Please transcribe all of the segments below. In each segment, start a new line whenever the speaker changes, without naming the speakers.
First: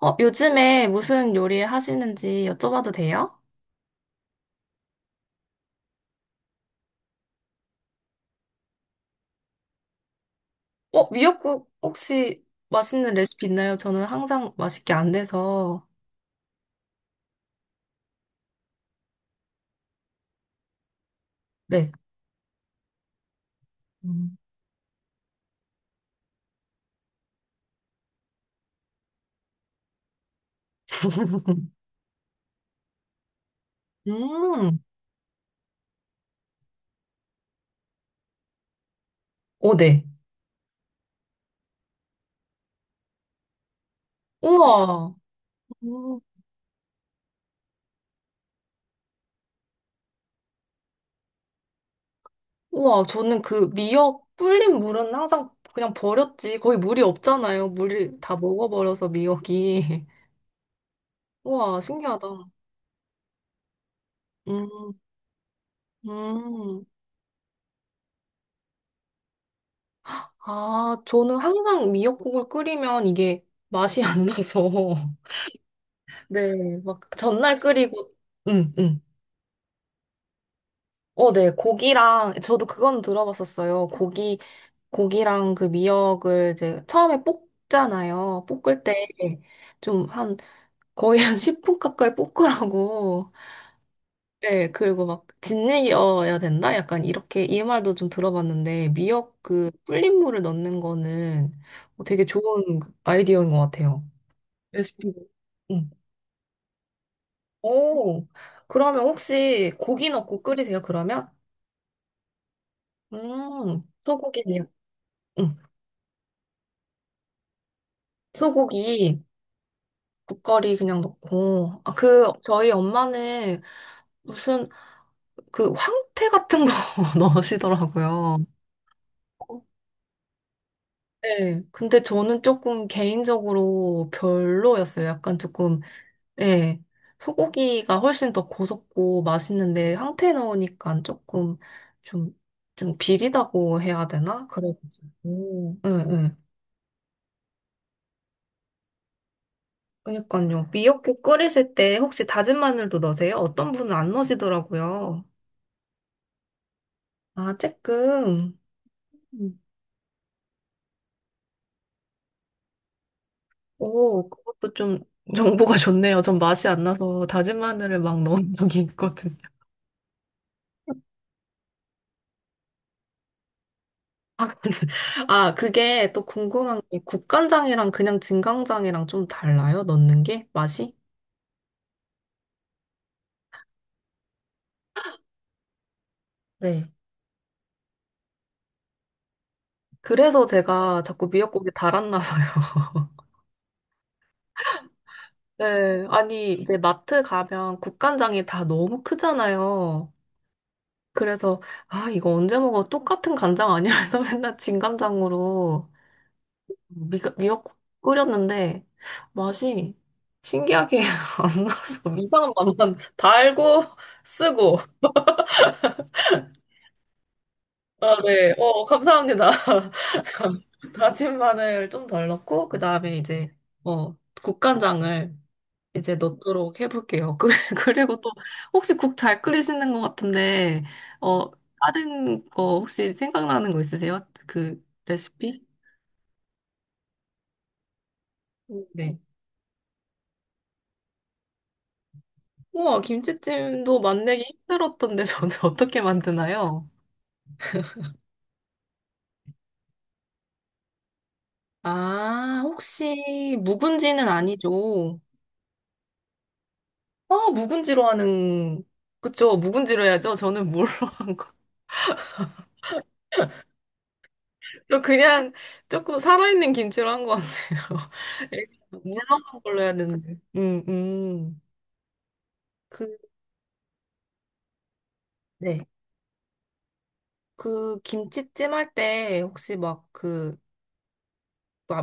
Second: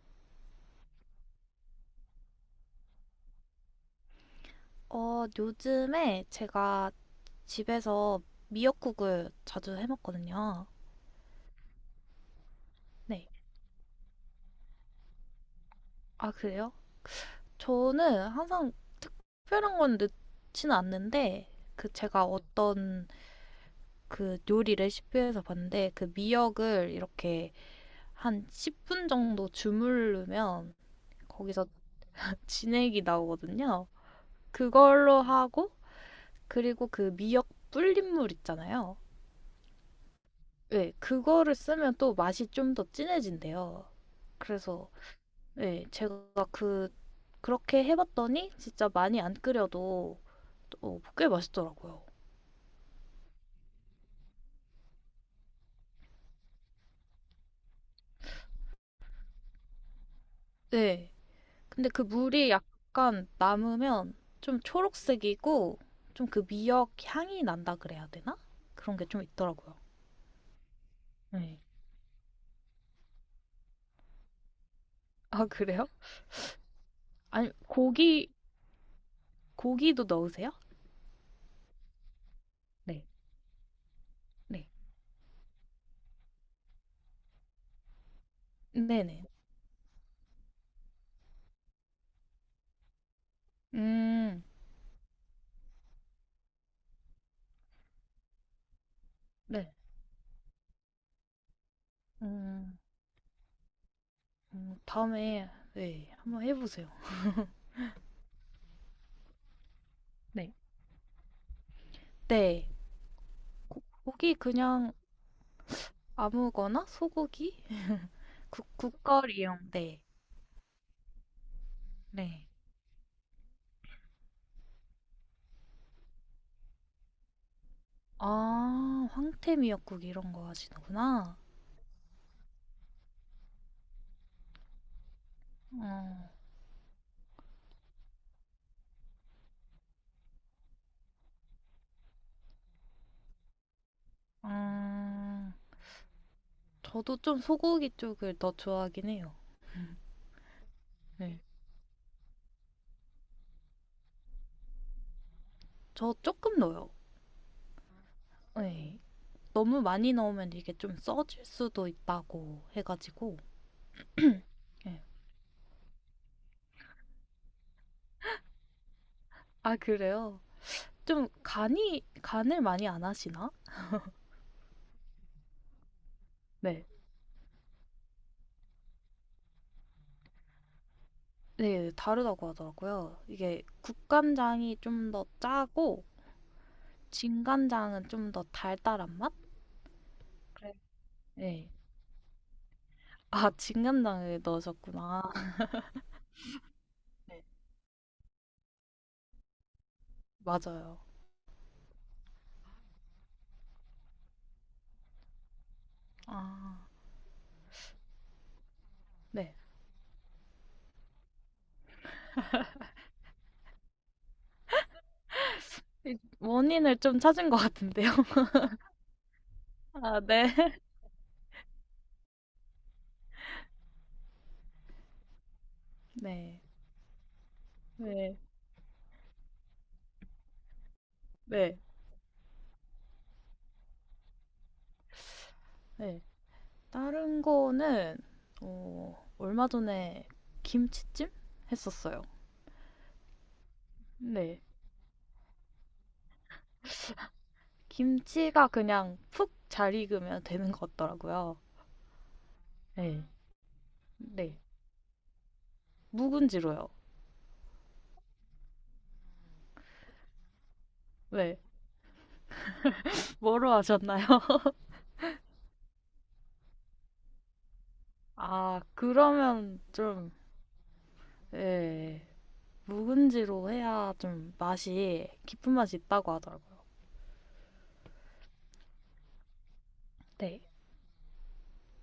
요즘에 무슨 요리 하시는지 여쭤봐도 돼요?
어, 요즘에 제가 집에서 미역국을 자주 해 먹거든요.
미역국 혹시 맛있는
네.
레시피 있나요? 저는 항상 맛있게 안 돼서.
아, 그래요? 저는 항상 특별한 건 넣지는 않는데, 그
네.
제가 어떤 그 요리 레시피에서 봤는데, 그 미역을 이렇게 한 10분 정도 주물르면 거기서 진액이 나오거든요.
음.
그걸로 하고, 그리고 그 미역 불린물 있잖아요.
오, 네.
네, 그거를 쓰면 또 맛이 좀 더 진해진대요. 그래서
우와.
네,
음,
제가 그 그렇게 해봤더니 진짜 많이 안 끓여도 어, 꽤 맛있더라고요.
우와, 저는 그 미역 불린 물은 항상 그냥 버렸지. 거의 물이 없잖아요. 물이 다 먹어버려서 미역이.
네,
우와,
근데 그
신기하다.
물이 약간 남으면 좀
음,
초록색이고 좀 그
음.
미역 향이 난다 그래야 되나? 그런 게 좀 있더라고요.
아, 저는
네.
항상 미역국을 끓이면 이게 맛이 안 나서.
아, 그래요?
네, 막
아니,
전날 끓이고
고기
응, 응.
고기도 넣으세요?
어, 네. 고기랑 저도 그건
네,
들어봤었어요. 고기
네,
고기랑 그 미역을 이제 처음에 볶잖아요. 볶을 때
네네.
좀 한 거의 한 10분 가까이 볶으라고.
음,
네, 그리고 막 짓이어야 된다? 약간 이렇게 이 말도 좀 들어봤는데 미역 그
네.
불린 물을 넣는 거는 되게
음,
좋은 아이디어인 것 같아요. 레시피.
다음에
응.
네, 한번 해보세요.
오, 그러면 혹시 고기 넣고
네.
끓이세요, 그러면?
네. 고기
소고기네요.
그냥
응.
아무거나 소고기? 국,
소고기,
국거리용. 네.
국거리 그냥 넣고. 아, 그,
네.
저희 엄마는 무슨, 그, 황태 같은 거 넣으시더라고요.
아, 황태 미역국 이런 거 하시는구나.
네. 근데 저는 조금 개인적으로 별로였어요. 약간 조금,
어,
예. 소고기가 훨씬 더 고소고 맛있는데, 황태 넣으니까 조금, 좀, 좀 비리다고 해야 되나? 그래가지고.
음,
응, 응.
저도 좀 소고기 쪽을 더 좋아하긴 해요.
그러니까요. 미역국
네.
끓이실 때 혹시 다진 마늘도 넣으세요? 어떤 분은 안 넣으시더라고요.
저 조금 넣어요.
아, 쬐끔.
네.
음.
너무 많이 넣으면 이게 좀 써질 수도 있다고 해가지고.
오, 그것도 좀
네.
정보가 좋네요. 전 맛이 안 나서 다진 마늘을 막 넣은 적이 있거든요.
아, 그래요? 좀 간이, 간을 많이 안 하시나?
아, 근데- 아, 그게 또 궁금한
네.
게 국간장이랑 그냥 진간장이랑 좀 달라요? 넣는 게? 맛이?
네, 다르다고 하더라고요. 이게 국간장이 좀 더 짜고
네.
진간장은 좀 더 달달한 맛?
그래서
그래.
제가 자꾸
네.
미역국에 달았나 봐요.
아, 진간장을 넣으셨구나.
네. 아니, 이제 마트
네,
가면 국간장이 다 너무 크잖아요.
맞아요.
그래서 아 이거 언제 먹어 똑같은 간장 아니야? 그래서 맨날 진간장으로
아,
미역국 끓였는데
네.
맛이 신기하게 안 나서 이상한 맛만 달고 쓰고
이 원인을 좀 찾은 것 같은데요.
아 네 어 감사합니다
아, 네.
다진 마늘 좀 덜 넣고 그 다음에 이제 어 국간장을 이제
네.
넣도록 해볼게요. 그- 그리고 또
네.
혹시 국 잘 끓이시는 것 같은데 어
네.
다른 거 혹시 생각나는 거 있으세요? 그 레시피?
네. 다른 거는
네.
얼마 전에 김치찜 했었어요.
우와 김치찜도 만들기
네.
힘들었던데 저는 어떻게 만드나요?
김치가 그냥 푹 잘 익으면 되는 것 같더라고요.
아
네.
혹시 묵은지는
네.
아니죠?
묵은지로요.
아 묵은지로 하는 그쵸 묵은지로 해야죠. 저는 뭘로 한 거?
왜? 뭐로 하셨나요?
저 그냥 조금 살아있는 김치로 한 것 같아요.
아,
물렁한
그러면
걸로 해야
좀,
되는데.
예,
그,
묵은지로 해야 좀 맛이, 깊은
네.
맛이 있다고 하더라고요.
그 김치찜 할 때 혹시 막 그,
네.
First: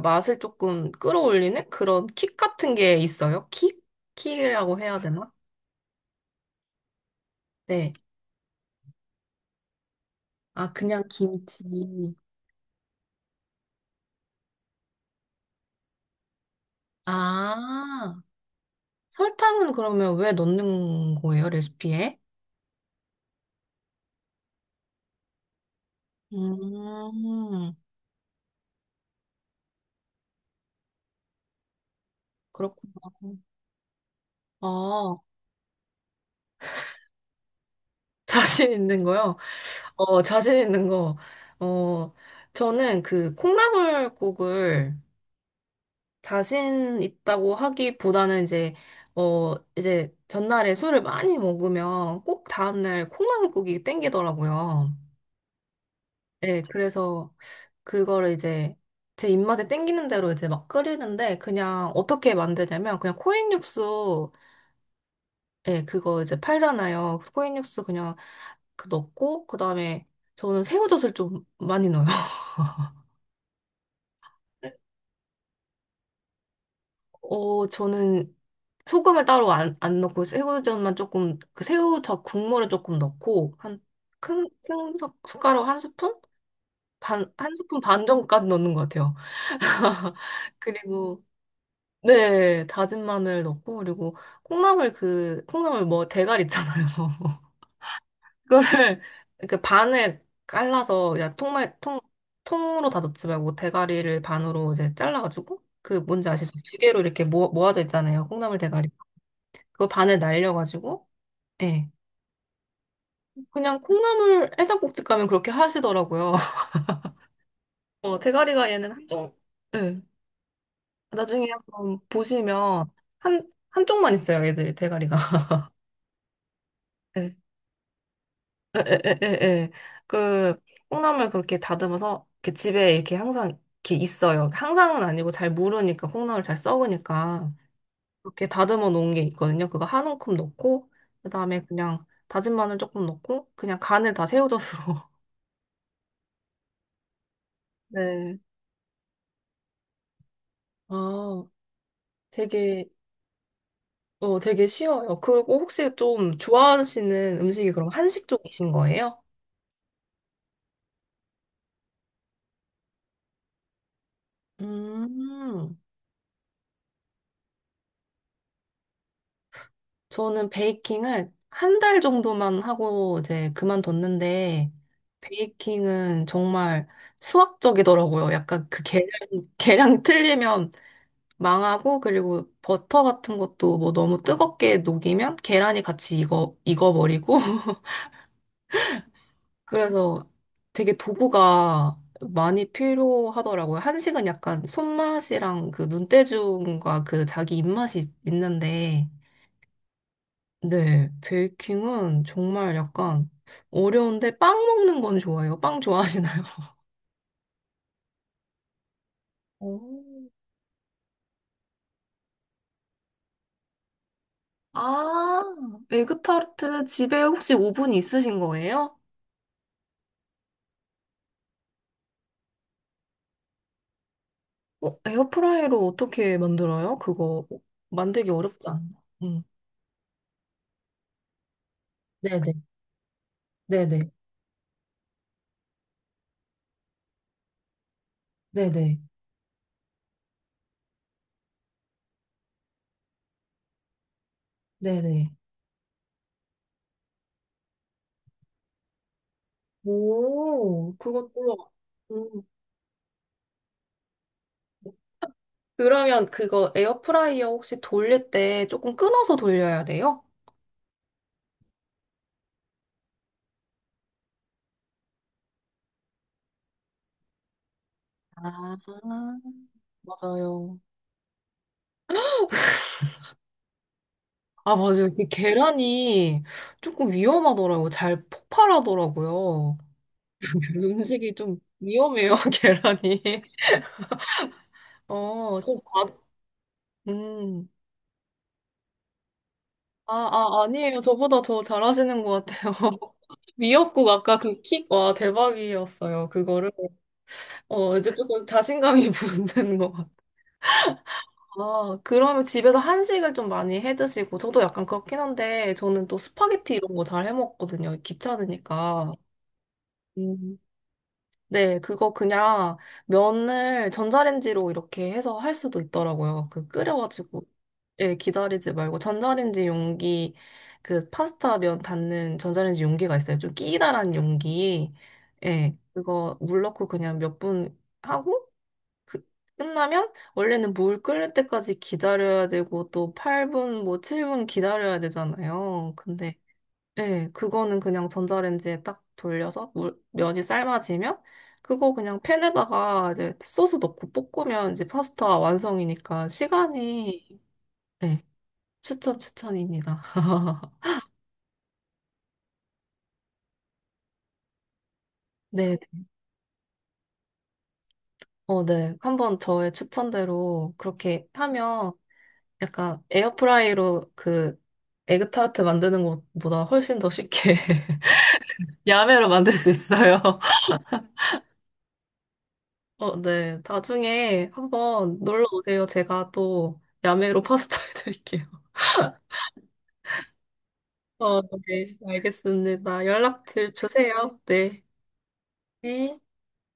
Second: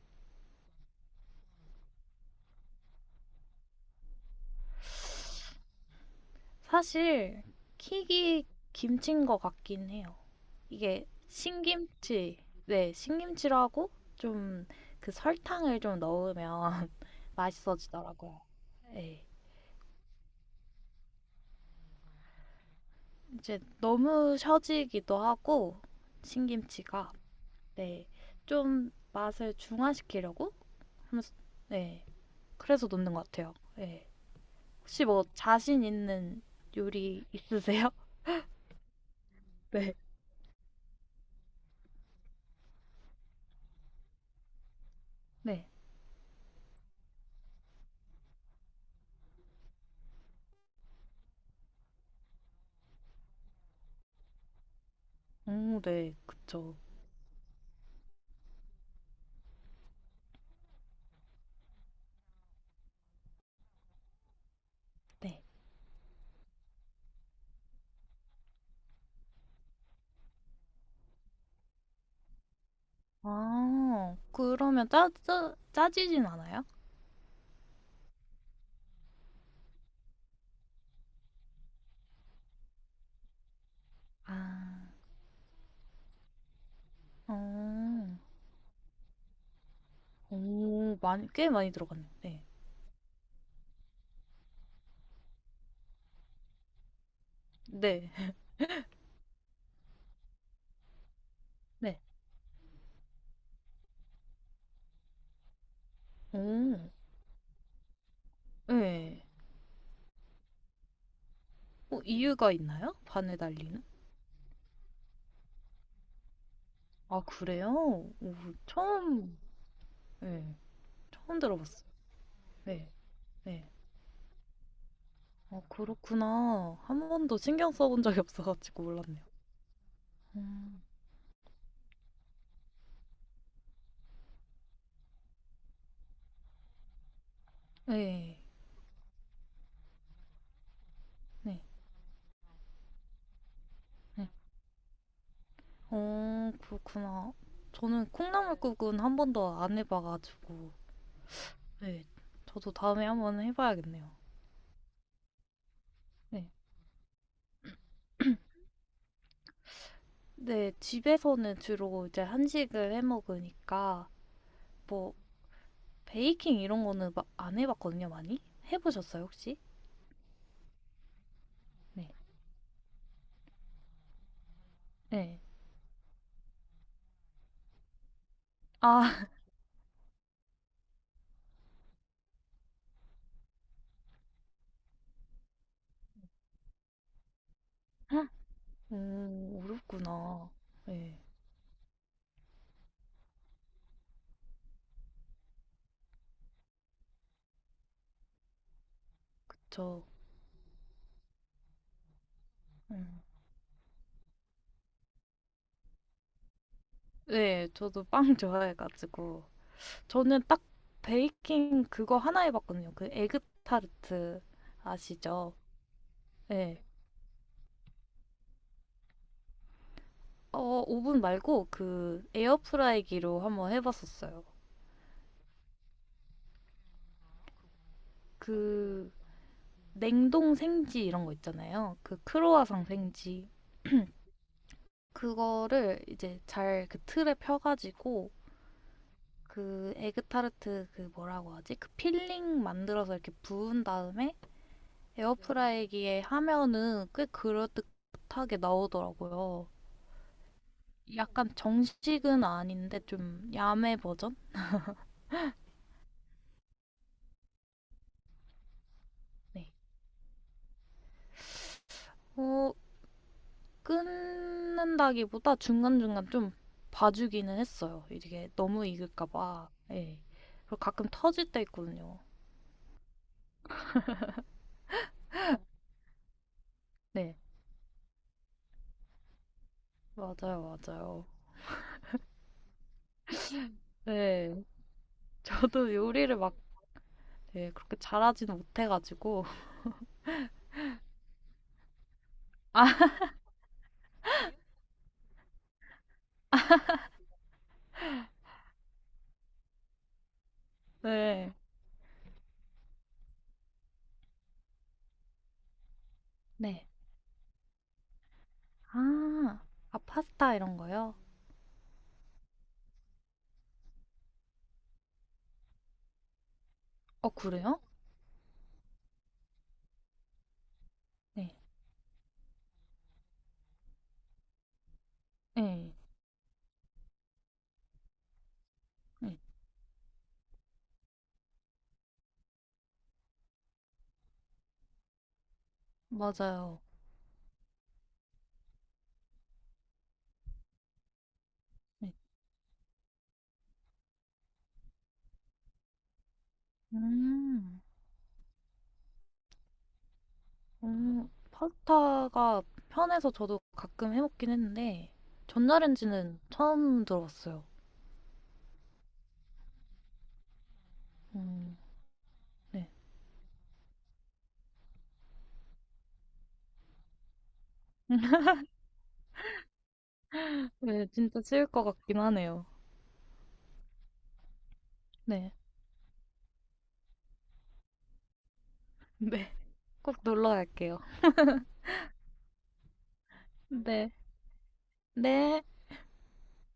맛을 조금 끌어올리는 그런 킥 같은 게 있어요? 킥? 킥이라고 해야 되나?
사실,
네.
킥이 김치인 것 같긴 해요.
아, 그냥
이게
김치.
신김치, 네, 신김치라고 좀 그 설탕을 좀 넣으면
아,
맛있어지더라고요. 예.
설탕은 그러면 왜 넣는 거예요, 레시피에?
이제 너무 셔지기도 하고, 신김치가.
음,
네. 좀 맛을 중화시키려고 하면서 네. 그래서
그렇구나.
넣는 것 같아요. 네. 혹시
아,
뭐 자신 있는 요리 있으세요?
자신 있는 거요?
네.
자신 있는 거. 어, 저는 그 콩나물국을
네.
자신 있다고 하기보다는 이제 이제 전날에 술을 많이 먹으면 꼭 다음날 콩나물국이 땡기더라고요.
오, 네.
네,
그쵸.
그래서 그거를 이제 제 입맛에 땡기는 대로 이제 막 끓이는데 그냥 어떻게 만드냐면 그냥 코인 육수
네.
예, 그거 이제 팔잖아요. 코인 육수 그냥 그 넣고 그다음에 저는 새우젓을 좀 많이 넣어요.
아, 그러면 짜, 짜, 짜지진 않아요?
저는 소금을 따로 안 넣고 새우젓만 조금 그 새우젓 국물을 조금 넣고 한큰큰
아,
숟가락 한 스푼 반 한 스푼 반
어.
정도까지 넣는 것 같아요.
오,
그리고
많이, 꽤 많이 들어갔네. 네.
네 다진 마늘 넣고 그리고 콩나물 그 콩나물 뭐 대가리 있잖아요.
네.
그거를 그 반을 갈라서 야 통말 통
네.
통으로 다 넣지 말고 대가리를 반으로 이제 잘라가지고 그 뭔지 아시죠? 두
오,
개로 이렇게 모아져 있잖아요. 콩나물 대가리.
네.
그거 반을 날려가지고 예.
어, 이유가 있나요? 반에
그냥
달리는?
콩나물 해장국집 가면 그렇게 하시더라고요.
아, 그래요? 오,
대가리가 얘는 한쪽,
처음,
네.
네. 처음
나중에
들어봤어요.
한번
네.
보시면 한,
네.
한쪽만 있어요, 얘들이 대가리가.
어, 그렇구나. 한
네.
번도 신경 써본 적이
에,
없어가지고
에, 에,
몰랐네요.
에, 에. 그
음,
콩나물 그렇게 다듬어서 이렇게 집에 이렇게 항상 이렇게 있어요. 항상은 아니고 잘 무르니까 콩나물 잘 썩으니까 이렇
네.
게 다듬어 놓은 게 있거든요. 그거 한 움큼 넣고
네.
그다음에 그냥 다진 마늘 조금 넣고 그냥 간을 다
네.
새우젓으로.
어, 그렇구나. 저는
네.
콩나물국은 한 번도 안 해봐가지고,
아,
네. 저도
되게
다음에 한번 해봐야겠네요.
되게 쉬워요. 그리고 혹시 좀
네.
좋아하시는 음식이 그럼 한식 쪽이신 거예요?
네, 집에서는 주로 이제 한식을 해 먹으니까, 뭐,
음,
베이킹 이런 거는 마- 안 해봤거든요, 많이? 해보셨어요, 혹시?
저는 베이킹을 한 달
네.
정도만 하고 이제 그만뒀는데,
네.
베이킹은 정말 수학적이더라고요. 약간 그 계량,
아,
계량 틀리면 망하고, 그리고 버터 같은 것도 뭐 너무 뜨겁게 녹이면 계란이 같이 익어버리고, 그래서
어렵구나.
되게
네.
도구가 많이 필요하더라고요. 한식은 약간 손맛이랑 그 눈대중과 그 자기 입맛이 있는데,
저,
네, 베이킹은 정말
음.
약간 어려운데 빵 먹는 건 좋아해요. 빵 좋아하시나요?
네, 저도 빵 좋아해가지고.
오.
저는 딱 베이킹 그거 하나 해봤거든요. 그 에그타르트
아,
아시죠? 네.
에그타르트 집에 혹시 오븐 있으신 거예요?
오븐 말고 그 에어프라이기로 한번 해봤었어요.
에어프라이로 어떻게 만들어요? 그거 만들기 어렵지 않나?
그
응.
냉동 생지 이런 거 있잖아요. 그
네네,
크로와상 생지.
네네,
그거를 이제 잘 그 틀에 펴가지고
네네,
그 에그타르트 그 뭐라고 하지? 그 필링 만들어서 이렇게 부은 다음에
네네.
에어프라이기에 하면은 꽤 그럴듯하게 나오더라고요.
오,
약간
그것도, 음.
정식은 아닌데 좀 야매 버전?
그러면 그거 에어프라이어 혹시 돌릴 때 조금 끊어서
네.
돌려야 돼요?
어, 끊는다기보다 중간중간 좀 봐주기는 했어요. 이게
아,
너무 익을까 봐. 네. 그리고
맞아요.
가끔 터질 때 있거든요.
아, 맞아요. 그 계란이 조금
네.
위험하더라고요. 잘 폭발하더라고요.
맞아요, 맞아요.
음식이 좀 위험해요, 계란이.
네.
좀
저도
과,
요리를 막
음.
네, 그렇게 잘하지는 못해가지고.
아, 아, 아니에요. 저보다 더 잘하시는 것 같아요.
아,
미역국 아까 그 킥, 와, 대박이었어요. 그거를. 이제 조금 자신감이 붙는 것 같아요.
네.
아, 그러면 집에서 한식을 좀 많이 해 드시고, 저도 약간 그렇긴 한데, 저는 또 스파게티
네.
이런 거 잘 해 먹거든요. 귀찮으니까.
아, 아, 파스타
음.
이런 거요?
네, 그거 그냥 면을 전자레인지로 이렇게 해서 할 수도 있더라고요. 그
어,
끓여가지고,
그래요?
예, 기다리지 말고, 전자레인지 용기, 그
네.
파스타 면 닿는 전자레인지 용기가 있어요. 좀 끼다란 용기. 예,
네.
그거 물 넣고 그냥 몇 분 하고, 그-
네,
끝나면 원래는 물 끓는 때까지 기다려야 되고 또 8분 뭐 7분 기다려야 되잖아요. 근데
맞아요.
네 그거는 그냥 전자레인지에 딱 돌려서 물, 면이 삶아지면 그거
네.
그냥 팬에다가 이제 소스 넣고 볶으면 이제 파스타 완성이니까 시간이
음.
네, 추천 추천입니다.
음. 파스타가 편해서 저도 가끔 해 먹긴 했는데
네.
전자레인지는 처음 들어봤어요.
어, 네. 한번 저의 추천대로 그렇게
음.
하면
네.
약간 에어프라이로 그 에그타르트 만드는 것보다 훨씬 더 쉽게 야매로 만들 수 있어요.
네, 진짜 쉬울 것 같긴 하네요.
어, 네. 나중에 한번 놀러
네.
오세요. 제가 또 야매로 파스타 해드릴게요.
네. 꼭 놀러 갈게요.
어, 네. 알겠습니다. 연락 드-
네.
주세요. 네.
네.
네.